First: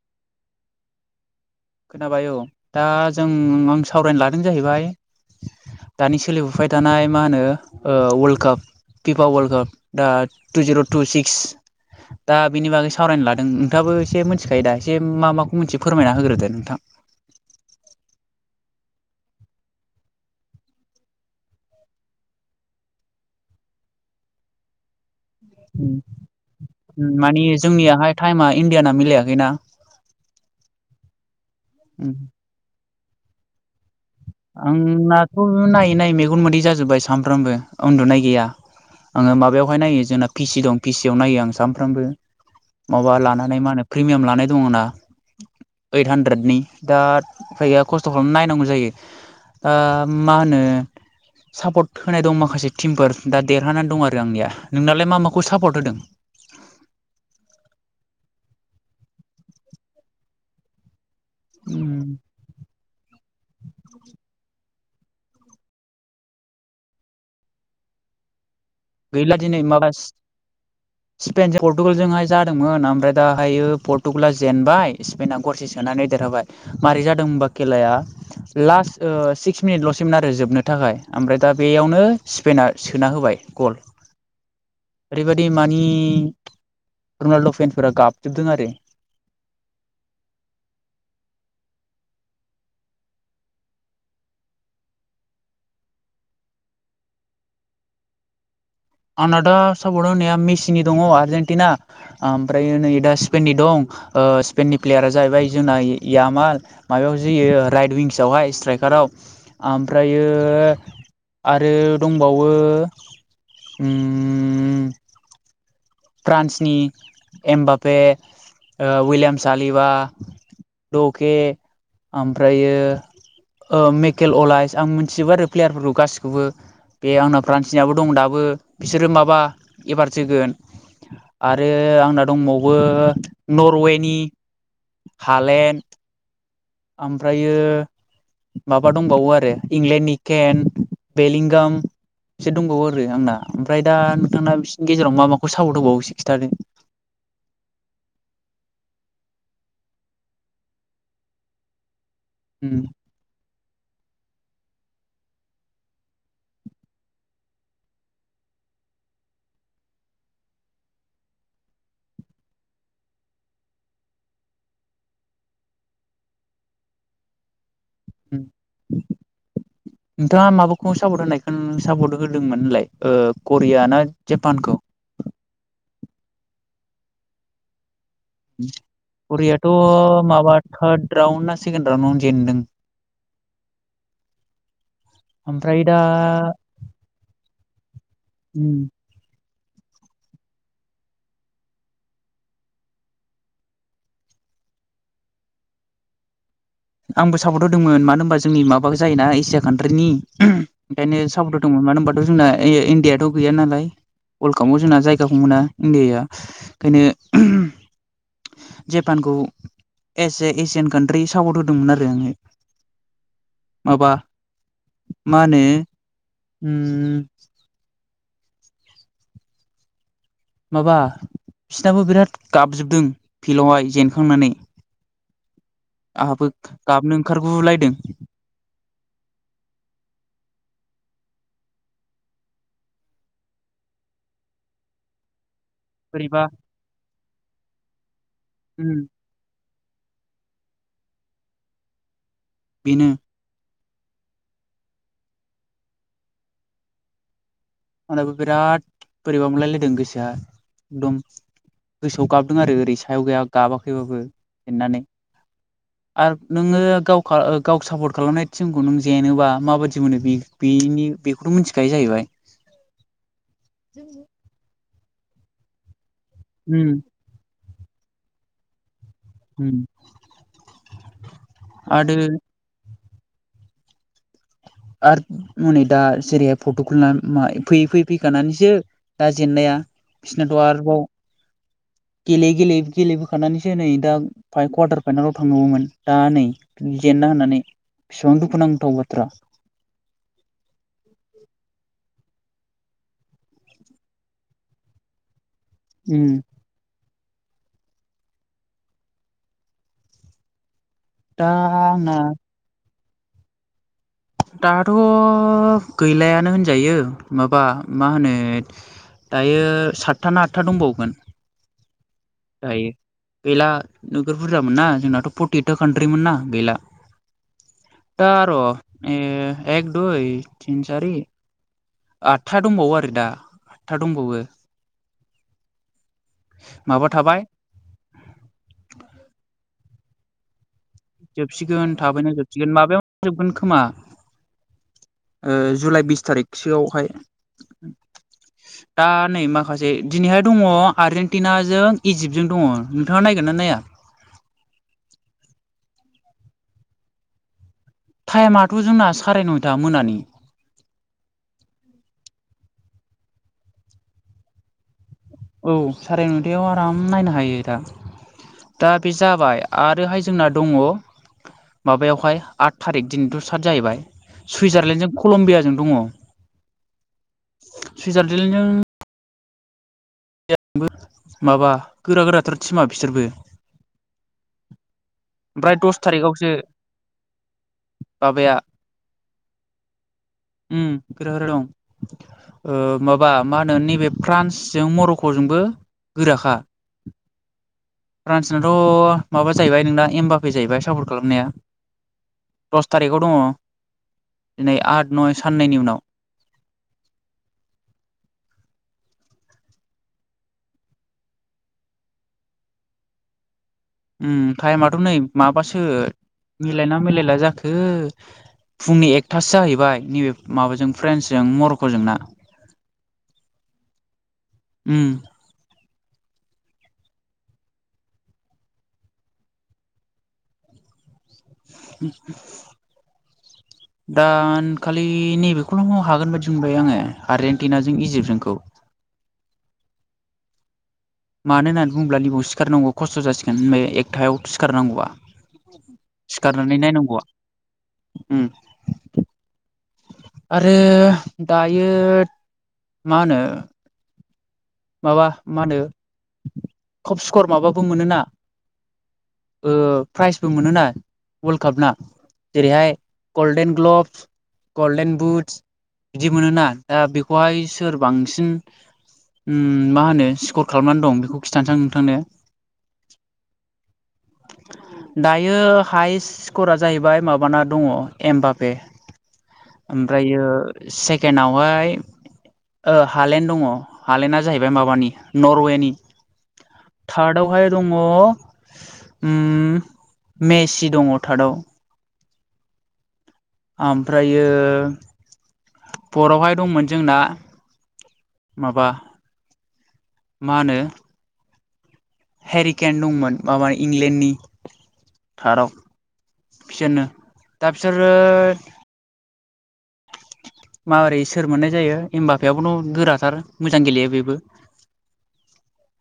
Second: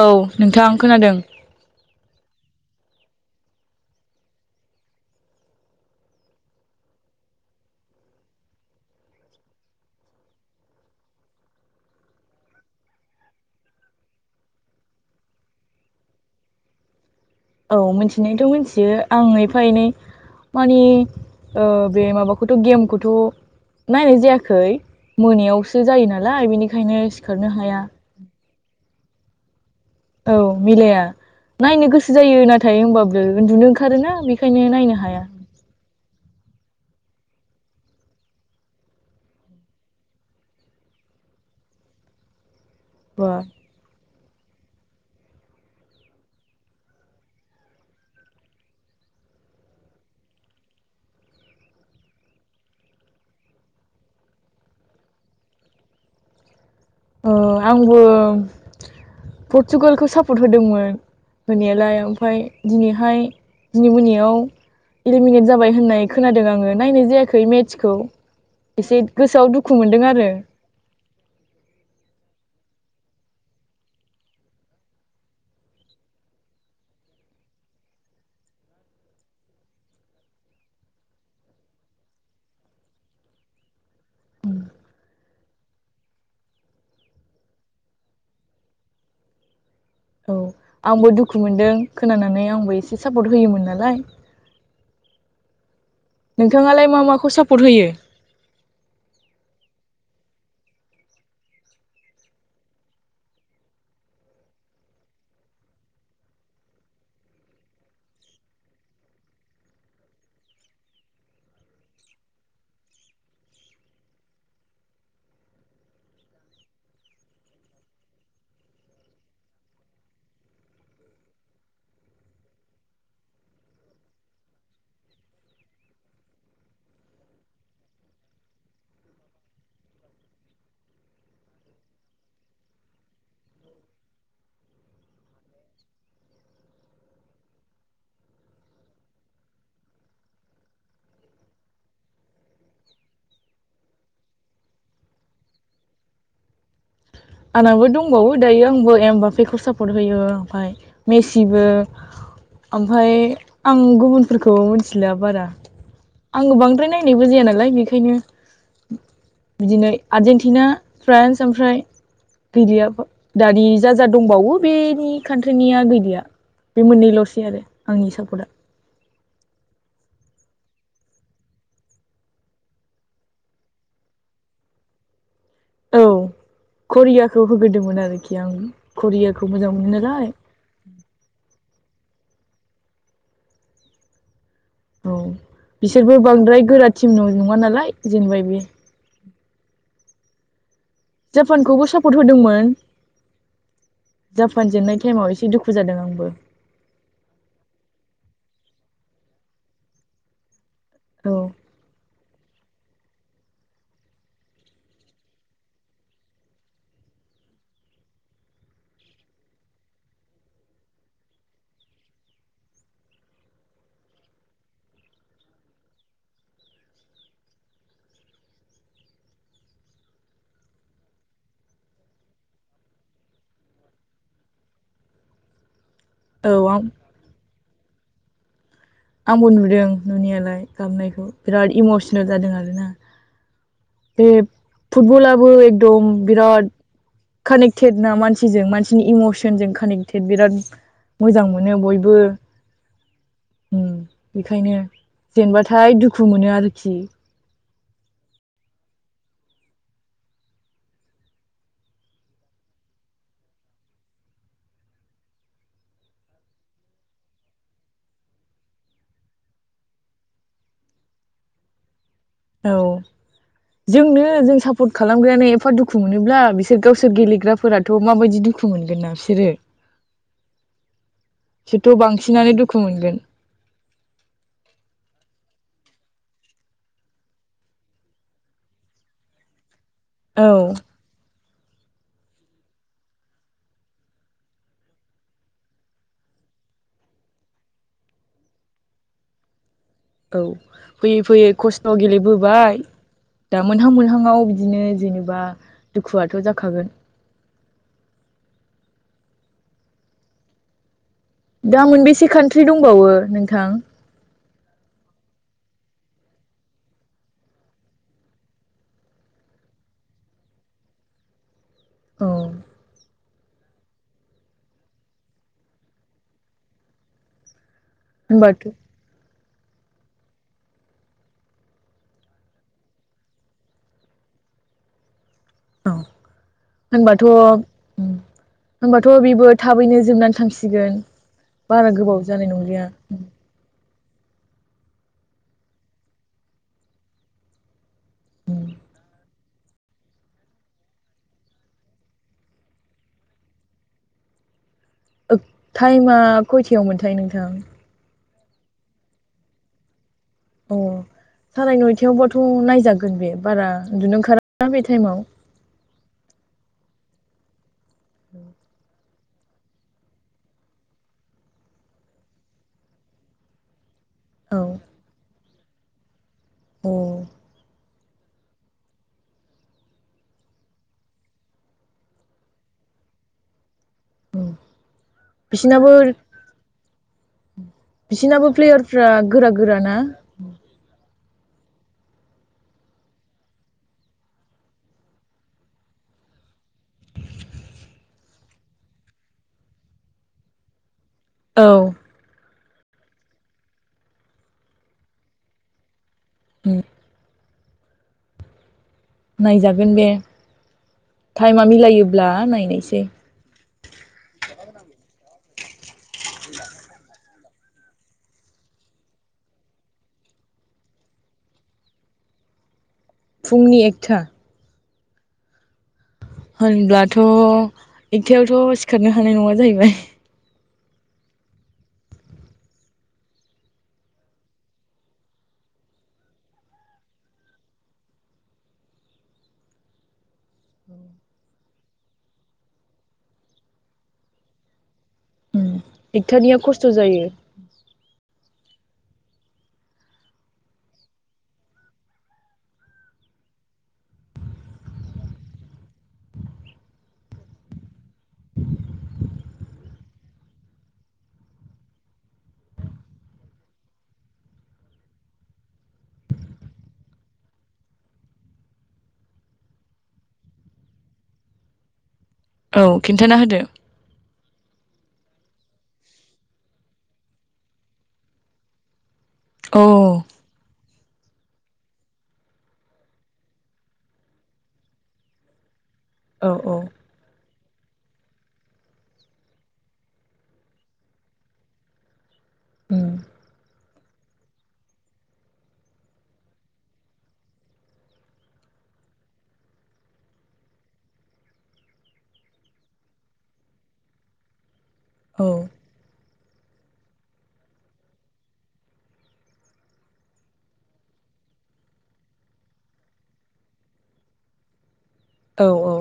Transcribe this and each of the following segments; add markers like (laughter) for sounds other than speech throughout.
औ नोंथा आं खोनादों खोनाबाय औ दा जों आं सावरायनो लादों जाहैबाय दानि सोलिबोबाय थानाय मा होनो ओ world cup FIFA world cup दा टु जिर' टु सिक्स दा बिनि बागै सावरायनो लादों नोंथाङाबो एसे मोनथिखायो दा एसे मा माखौ मोनथियो फोरमायना होग्रोदो नोंथां औ मिथिनायथ' मिथियो आं एफा एनै मानि ओ बे माबाखौथ' गेमखौथ' नायनाय जायाखै मोनायावसो जायो नालाय बेनिखायनो मानि सिखारनो हाया जोंनियाहाय टाइमा इण्डियाना मिलायाखैना औ मिलाया नायनो गोसो जायो नाथाय होनबाबो उन्दुनो ओंखारोना बेखायनो नायनो हाया आंनाथ' नायै नायै मेगन मोदै जाजोब्बाय सामफ्रामबो उन्दुनाय गैया आङो माबायावहाय नायो जोंना पिसि दं पिसियाव नायो आं सानफ्रामबो माबा बा लानानै मा होनो प्रिमियाम लानानै दङ आंना ओइट हानद्रेदनि दा उफाय गैया खस्थ' खालामनानै नायनांगौ जायो ओ मा होनो सापर्ट होनाय दं माखासे टिमफोर दा देरहानानै दं आरो आंनिया नोंनालाय मा माखौ सापर्ट होदों ओ आंबो पर्तुगालखौ सापर्ट होदोंमोन होनायालाय ओमफ्राय दिनैहाय दिनै मोनायाव इलिमिनेट जाबाय होननाय खोनादों आङो नायनाय जायाखै मेट्सखौ एसे गैला गोसोआव दिनै दुखु माबा मोनदों आरो स्पेनजों पर्टुगालजोंहाय जादोंमोन ओमफ्राय दाहायो पर्टुगाला जेनबाय स्पेना गरसे सोनानै देरहाबाय मारै जादों होनबा खेलाया लाससिक्स मिनिटल'सिम आरो जोबनो थाखाय ओमफ्राय दा बेयावनो स्पेना सोना होबाय गल ओरैबायदि मानि रनाल्द' फेन्सफोरा गाबजोबदों आरो औ आंबो दुखु मोनदों खोनानानै आंबो एसे सापर्ट होयोमोन नालाय नोंथाङालाय मा माखौ सापर्ट होयो? आंना दा सापर्ट नैया मेसिनि दङ आर्जेनटिना ओमफ्राय नै दा स्पेननि दं। ओ स्पेननि प्लेयारा जाहैबाय जोंना यामाल माबायाव जोयो राइट विंसआवहाय स्ट्राइकार फ्राव आमफ्रायो आरो दंबावो उम फ्रान्सनि एमबाबे ओ वइलियामस आलिभा दके ओमफ्रायो ओ मेकेल अलाइस आं मिथिजोबो आरो प्लेयारफोरखौ गासिखौबो बे आंना फ्रान्सनियाबो दं दाबो बिसोरो माबा एबार जोगोन आरो आंना दंबावो नरवेनि हालेण्ड ओमफ्रायो माबा दंबावो आरो इंलेण्डनि केन, बेलिंगाम बिसोर दंबावो आरो आंना ओमफ्राय दा नोंथांना बिसोरनि गेजेराव मा माखौ सापर्ट होबावो खिथा दे (inaudible) आंनाबो दंबावो दायो आंबो एम बाफेखौ सापर्ट होयो ओमफाय मेसिबो ओमफ्राय आं गुबुनफोरखौ मोनथिला बारा। आङो बांद्राय नायनायबो जाया नालाय बेखायनो बिदिनो आर्जेनटिना फ्रान्स ओमफ्राय गैलिया दानि जाजा दंबावो बेनि कान्ट्रिनिया गैलिया। बे मोननैल'सै आरो आंनि सापर्ट आ नोंथाङा माबाखौ सापर्ट होनायखौ सापर्ट होदोंमोन होनलाय करिया ना जापानखौ औ करियाखौ होग्रोदोंमोन आरो करियाथ' माबा थार्द राउड ना सेकेण राउडनावनो जेनदों। औ ओमफ्राय दा बिसोरबो बांद्राय गोरा टिम आव नङा नालाय जेनेबाय बि उम जापानखौबो सापट होदोंमोन। जापान जेननाय टाइमाव एसे दुखु जादों आंबो। आंबो सापर्ट होदोंमोन मानो होनबा जोंनि माबाखौ जायोना एसिया कान्ट्रिनि ओंखायनो औ सापर्ट होदोंमोन मानो होनबाथ' जोंना इ इण्डियाथ' गैया नालाय। वर्ल्ड कापआव जोंना जायगाखौ मोना इण्डियाआ ओंखायनो जेपानखौ as a Asian country support होदोंमोन आरो आङो। माबा मा होनो उम माबा बिसनाबो बिराद गाबजोबदों फिल्डावहाय जेनखांनानै। (inaudible) आंहाबो औ आं गाबनो ओंखार गुलायदों। आंबो नुदों नुनायालाय गाबनायखौ बिराद इमसनेल जादों आरोना। बे फुटबलाबो एक दम बोरैबा बिराद कानेक्टेड ना मानसिजों उम मानसिनि इमसनजों कानेक्टेड बिराद मोजां मोनो बयबो। बेनो उम बेखायनो जेनबाथाय दुखु मोनो आरोखि। आंनाबो बिराद बोरैबा मोनलायलायदों गोसोआ एकदम गोसोआव गाबदों आरो ओरै सायाव गैया गाबाखैबाबो जेननानै। आर नोङो गाव खा गाव सापर्ट खालामनाय टिमखौ नों जेेनोबा माबायदि मोनो बे बे बेनि बेखौथ' मिथिखायो जाहैबाय? औ जोंनो जों सापर्ट खालामग्रायानो एफा दुखु मोनोब्ला बिसोर उम गावसोर गेलेग्राफोराथ' माबायदि दुखु मोनगोन ना? बिसोरो उम बिसोरथ' आरो बांसिनानो दुखु मोनगोन। आरो हनै दा जेरैहाय फर्टगुलना फैयै फैयै फैखानानैसो दा जेननाया औ बिसिनाथ' आरोबाव (inaudible) गेलेयै गेलेयै गेलेबोखानानैसो नै दा फा कवारटार फाइनेलाव थांनांगौमोन दा नै जेन ना होननानै बेसेबां दुखुनांथाव बाथ्रा। औ फैयै फैयै खस्थ' गेलेबो बाय दा मोनहां मोनहाङाव बिदिनो जेनेबा उम दुखुआथ' जाखागोन। दा मोनबेसे कान्ट्रि दंबावो नोंथां? दाथ' गैलायानो होनजायो माबा मा होनो दायो सातथा ना आठथा दंबावोमोन औ दायो गैला नोगोर बुरजामोनना जोंनाथ' फर्टिएइदथा कान्ट्रिमोन ना गैला। दा र' होनबाथ' ए एक दुइ तिन चारि आठथा दंबावो आरो दा आठथा दंबावो। औ माबा होनबाथ' थाबाय होनबाथ' बिबो थाबैनो जोबनानै थांसिगोन। बारा जोबसिगोन गोबाव थाबैनो जानाय जोबसिगोन नंलिया माबायाव जोबगोन खोमा ओ जुलाइ बिस थारिखसोआवहाय दा नै मा माखासे दिनैहाय दङ आर्जेेनटिनाजों इजिप्टजों दङ। नोंथाङा नायगोन ना नाया? ओ टाइमा खयथायाव मोनथाय नोंथां? टाइमाथ' जोंना साराय नयथा मोनानि। अ साराय नयथायावबाथ' नायजागोन बे बारा उन्दुनो ओंखारा‌ ना बे टाइमाव। औ साराय नयथायाव आराम नायनो हायो दा। उम दा बे जाबाय आरोहाय जोंना दङ माबायावहाय आट थारिख दिनैथ' स्टार्ट जाहैबाय। सुइजारलेण्डजों कलम्बियाजों दङ। औ सुइजारलेण्डजों आंबो माबा गोरा गोराथार थिमा बिसोरबो। औ ओमफ्राय दस थारिखावसो बिसिनाबो माबाया प्लेयारफ्रा गोरा गोराना? उम गोरा गोरा दं। ओ माबा मा होनो नैबे फ्रान्सजों मर'क'जोंबो गोराखा। फ्रान्सनाथ' माबा जाहैबाय नोंना एम बापे जाहैबाय सापर्ट खालामनाया। औ दस थारिखाव दङ दिनै आद नय साननैनि उनाव। उम नायजागोन बेे टाइमा मिलायोब्ला नायनोसै। उम टाइमाथ' नै माबासो मिलायना मिलायला जाखो! फुंनि एकथासो जाहैबाय नैबे माबाजों फ्रेन्सजों मर'क'जोंना। फुंनि एकथा उम होनब्लाथ' एकथायावथ' सिखारनो हानाय नङा जाहैबाय। उ (inaudible) दान खालि नैबेखौल' हागोन बादि बमोनबाय आङो आर्जेनटिनाजों इजिप्टजोंखौ। (inaudible) मानो होननानै बुङोब्ला निबाव सिखारनांगौ खस्थ' जासिगोन होन एकथायाव सिखारनांगौआ। उम एकथानिया सिखारनानै खस्थ' नायनांगौआ। जायो उम आरो दायो मा होनो माबा मा होनो खब स्कर माबाबो मोनोना ओ प्राइजबो मोनोना वर्ल्ड काप ना। जेरैहाय गल्डेन ग्लभ्स, गल्डेन बुट्स, बिदि मोनोना दा बेखौहाय सोर बांसिन मा होनो स्कर खालामनानै दं बेखौ खिन्थानोसां नोंथांनो। औ खिन्थाना होदो। दायो हायेस्ट स्करा जाहैबाय माबाना दङ एम बापे औ ओमफ्रायो सेकेणडावहाय ओ हालेण्ड दङ। हालेणडआ जाहैबाय माबानि नरवेनि। औ औ बेहाय दङ उम मेसि दङ थार्दाव। ओ ओमफ्रायो फरावहाय दंमोन जोंना माबा मा होनो हेरि केन् दंमोन माबानि इंलेण्डनि औ थाराव बिसोरनो दा बिसोरो माबोरै सोर मोननाय जायो एम बापेयाबोथ गोराथार मोजां गेलेयो बेबो। औ औ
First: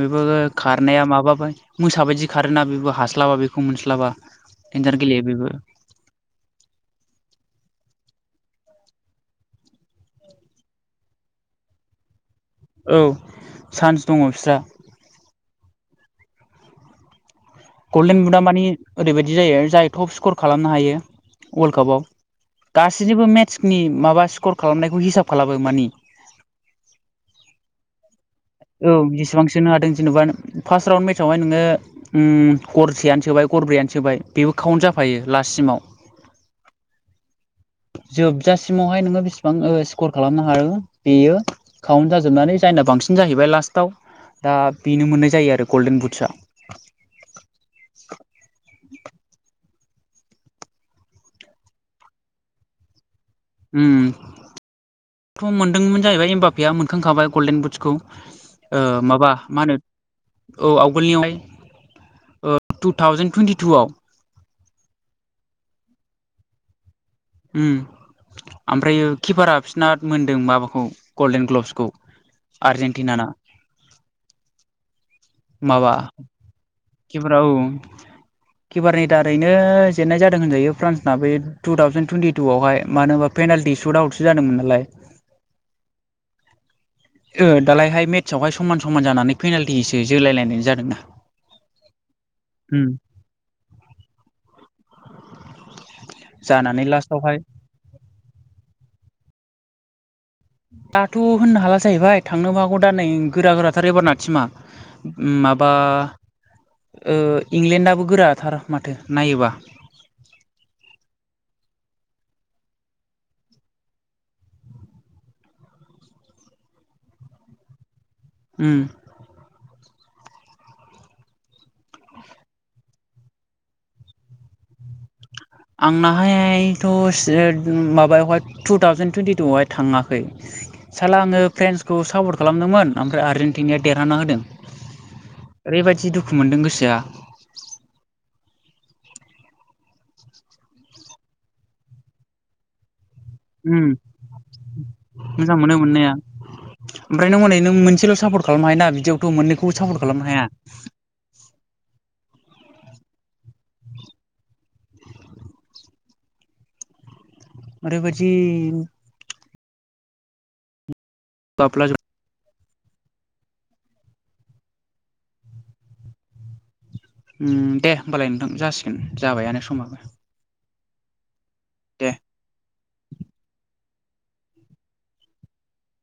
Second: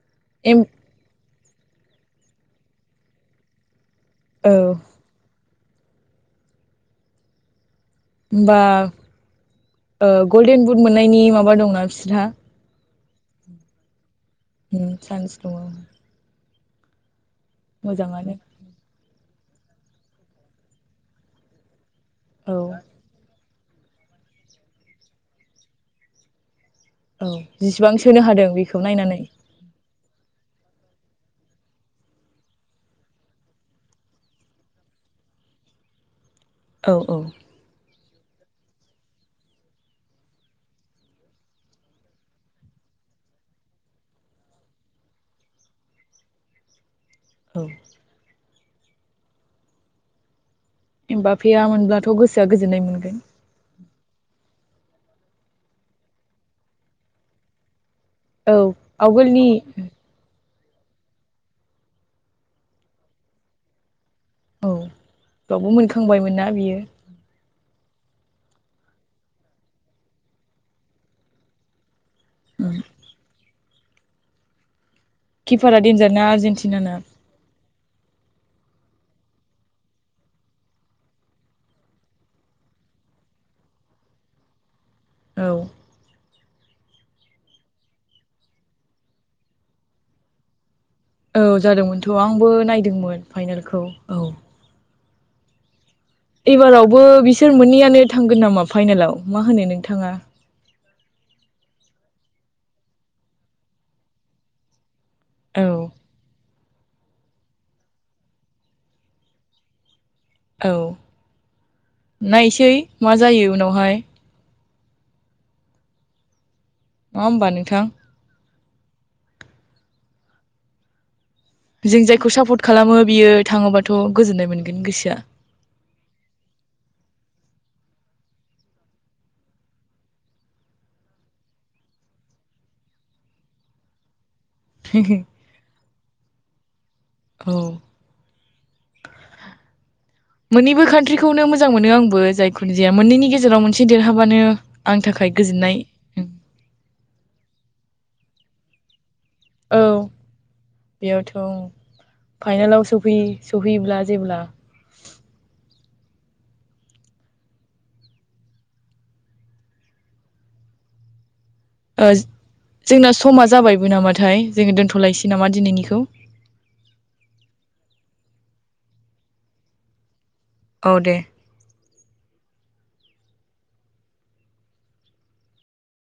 बेबो एम खारनाया माबाबाय मोसाबायदि खारोना बेबो हास्लाबा बेखौ मोनस्लाब मोनस्लाबा औ देन्जार गेलेयो बेबो। होमबा ओ गल्डेन बुद मोननायनि माबा दंना बिसोरहा? औ सान चान्स दङ गल्डेन मोजाङानो बिुदाम मानि ओरैबायाददि जायो जाय टप स्कर खालामनो हायो वर्ल्ड कापाव औ गासैनिबो मेट्सनि माबा स्कर खालामनायखौ हिसाब खालामो मानि औ जिसिबां सोनो हादों बेखौ औ नायनानै जेसेबां सोनो हादों जेनबा फार्स्ट राउन्ड मेटावहाय नोङो गरसेआनो सोबाय गरब्रैयानो सोबाय बेबो काउन्ट जाफै फायो लाससिमाव औ औ जोबजासिमावहाय नोङो ओ बेसिबां स्कर खालामनो हाग बेयो काउन्ट जाजोबनानै जायना बांसिन न जाहैबाय लास्टाव दा बेनो मोननाय जायो आरो गल्डेन बुट्सआ औ एमफा फेया मोनब्लाथ गोसोआ गोजोननाय मोनगोन। उम थ मोनदोंमोन जाहैबाय हबाफया मोनखांखाबाय गल्डेन बुदसखौ। औ ओ माबा आवगोलनि मा होनो? औ आवगोलनियावहाय ओ टु थावजेेन टुवन्टि टुवाव औ बावबो मोनखांबायमोनना बियो। उम ओमफ्राय किपारा बिसना मोनदों माबाखौ गल्डेन ग्लबसखौ। आजेन्टिना ना किपारा माबा दन्जारना आरजेेनटिन ना। किपारा औ किपारनि दारैनो जेननाय जादों होनजायो फ्रान्सना बे टु थावजेन टुइनटि टु आवहाय मानो होनबा फे सु आसो जादोंमोन नालाय। औ ओ दालायहाय मेट्सआवहाय समान समान जानानै पेनाल्टिजों जोलायलायनाय जादोंना। औ जादोंमोनथ आंबो नायदोंमोन फाइनेलखौ औ जानानै एबारावबो लास्टावहाय बिसोर मोननैयानो थांगोन नामा फाइनेलाव मा होनो नोंथाङा? दाथ होननो हाला जाहैबाय थांनोबो हागौ दा नै गोरा गोराथार एबार नाथिमा। उम औ माबा ओ इंलेण्डआो गोराथार माथो नायोबा। औ नायसै मा जायो उनावहाय। नङा होमबा नोंथां? उम जों जायखौ सापर्ट खालामो बियो थाङोबाथ' गोजोननाय मोनगोन गोसोआ। आंनाहायथ' माबायावहाय टु थावजेन टुइन्टिटुवहाय थाङाखै। सारला आङो फ्रेन्सखौ सापर्ट खालामदोंमोन ओमफ्राय आर्जेेनटिनाया देरहाना होदों। ओरैबायदि दुखु मोनदों गोसोआ। औ मोननैबो कान्ट्रिखौनो मोजां मोनो आंबो जायखोनो जाया मोननैनि गेजेराव उम मोनसे देरहाबानो आंनि थाखाय मोजां मोनो गोजोननाय। मोननाया ओमफ्राय नों हनै नों मोनसेल' सापर्ट खालामनो हायो ना बिदियावथ' मोननैखौबो औ सापर्ट खालामनो हाया। फाइनलाव सफैयो सफैयोब्ला जेब्ला आरोरैबादि माब्ला जागोन ओ जोंना समा जाबायबो नामाथाय जोङो दोनथ'लायसै नामा दिनैनिखौ? उम दे होमबालाय नोंथां जासिगोन जाबायानो समाबो औ दे दे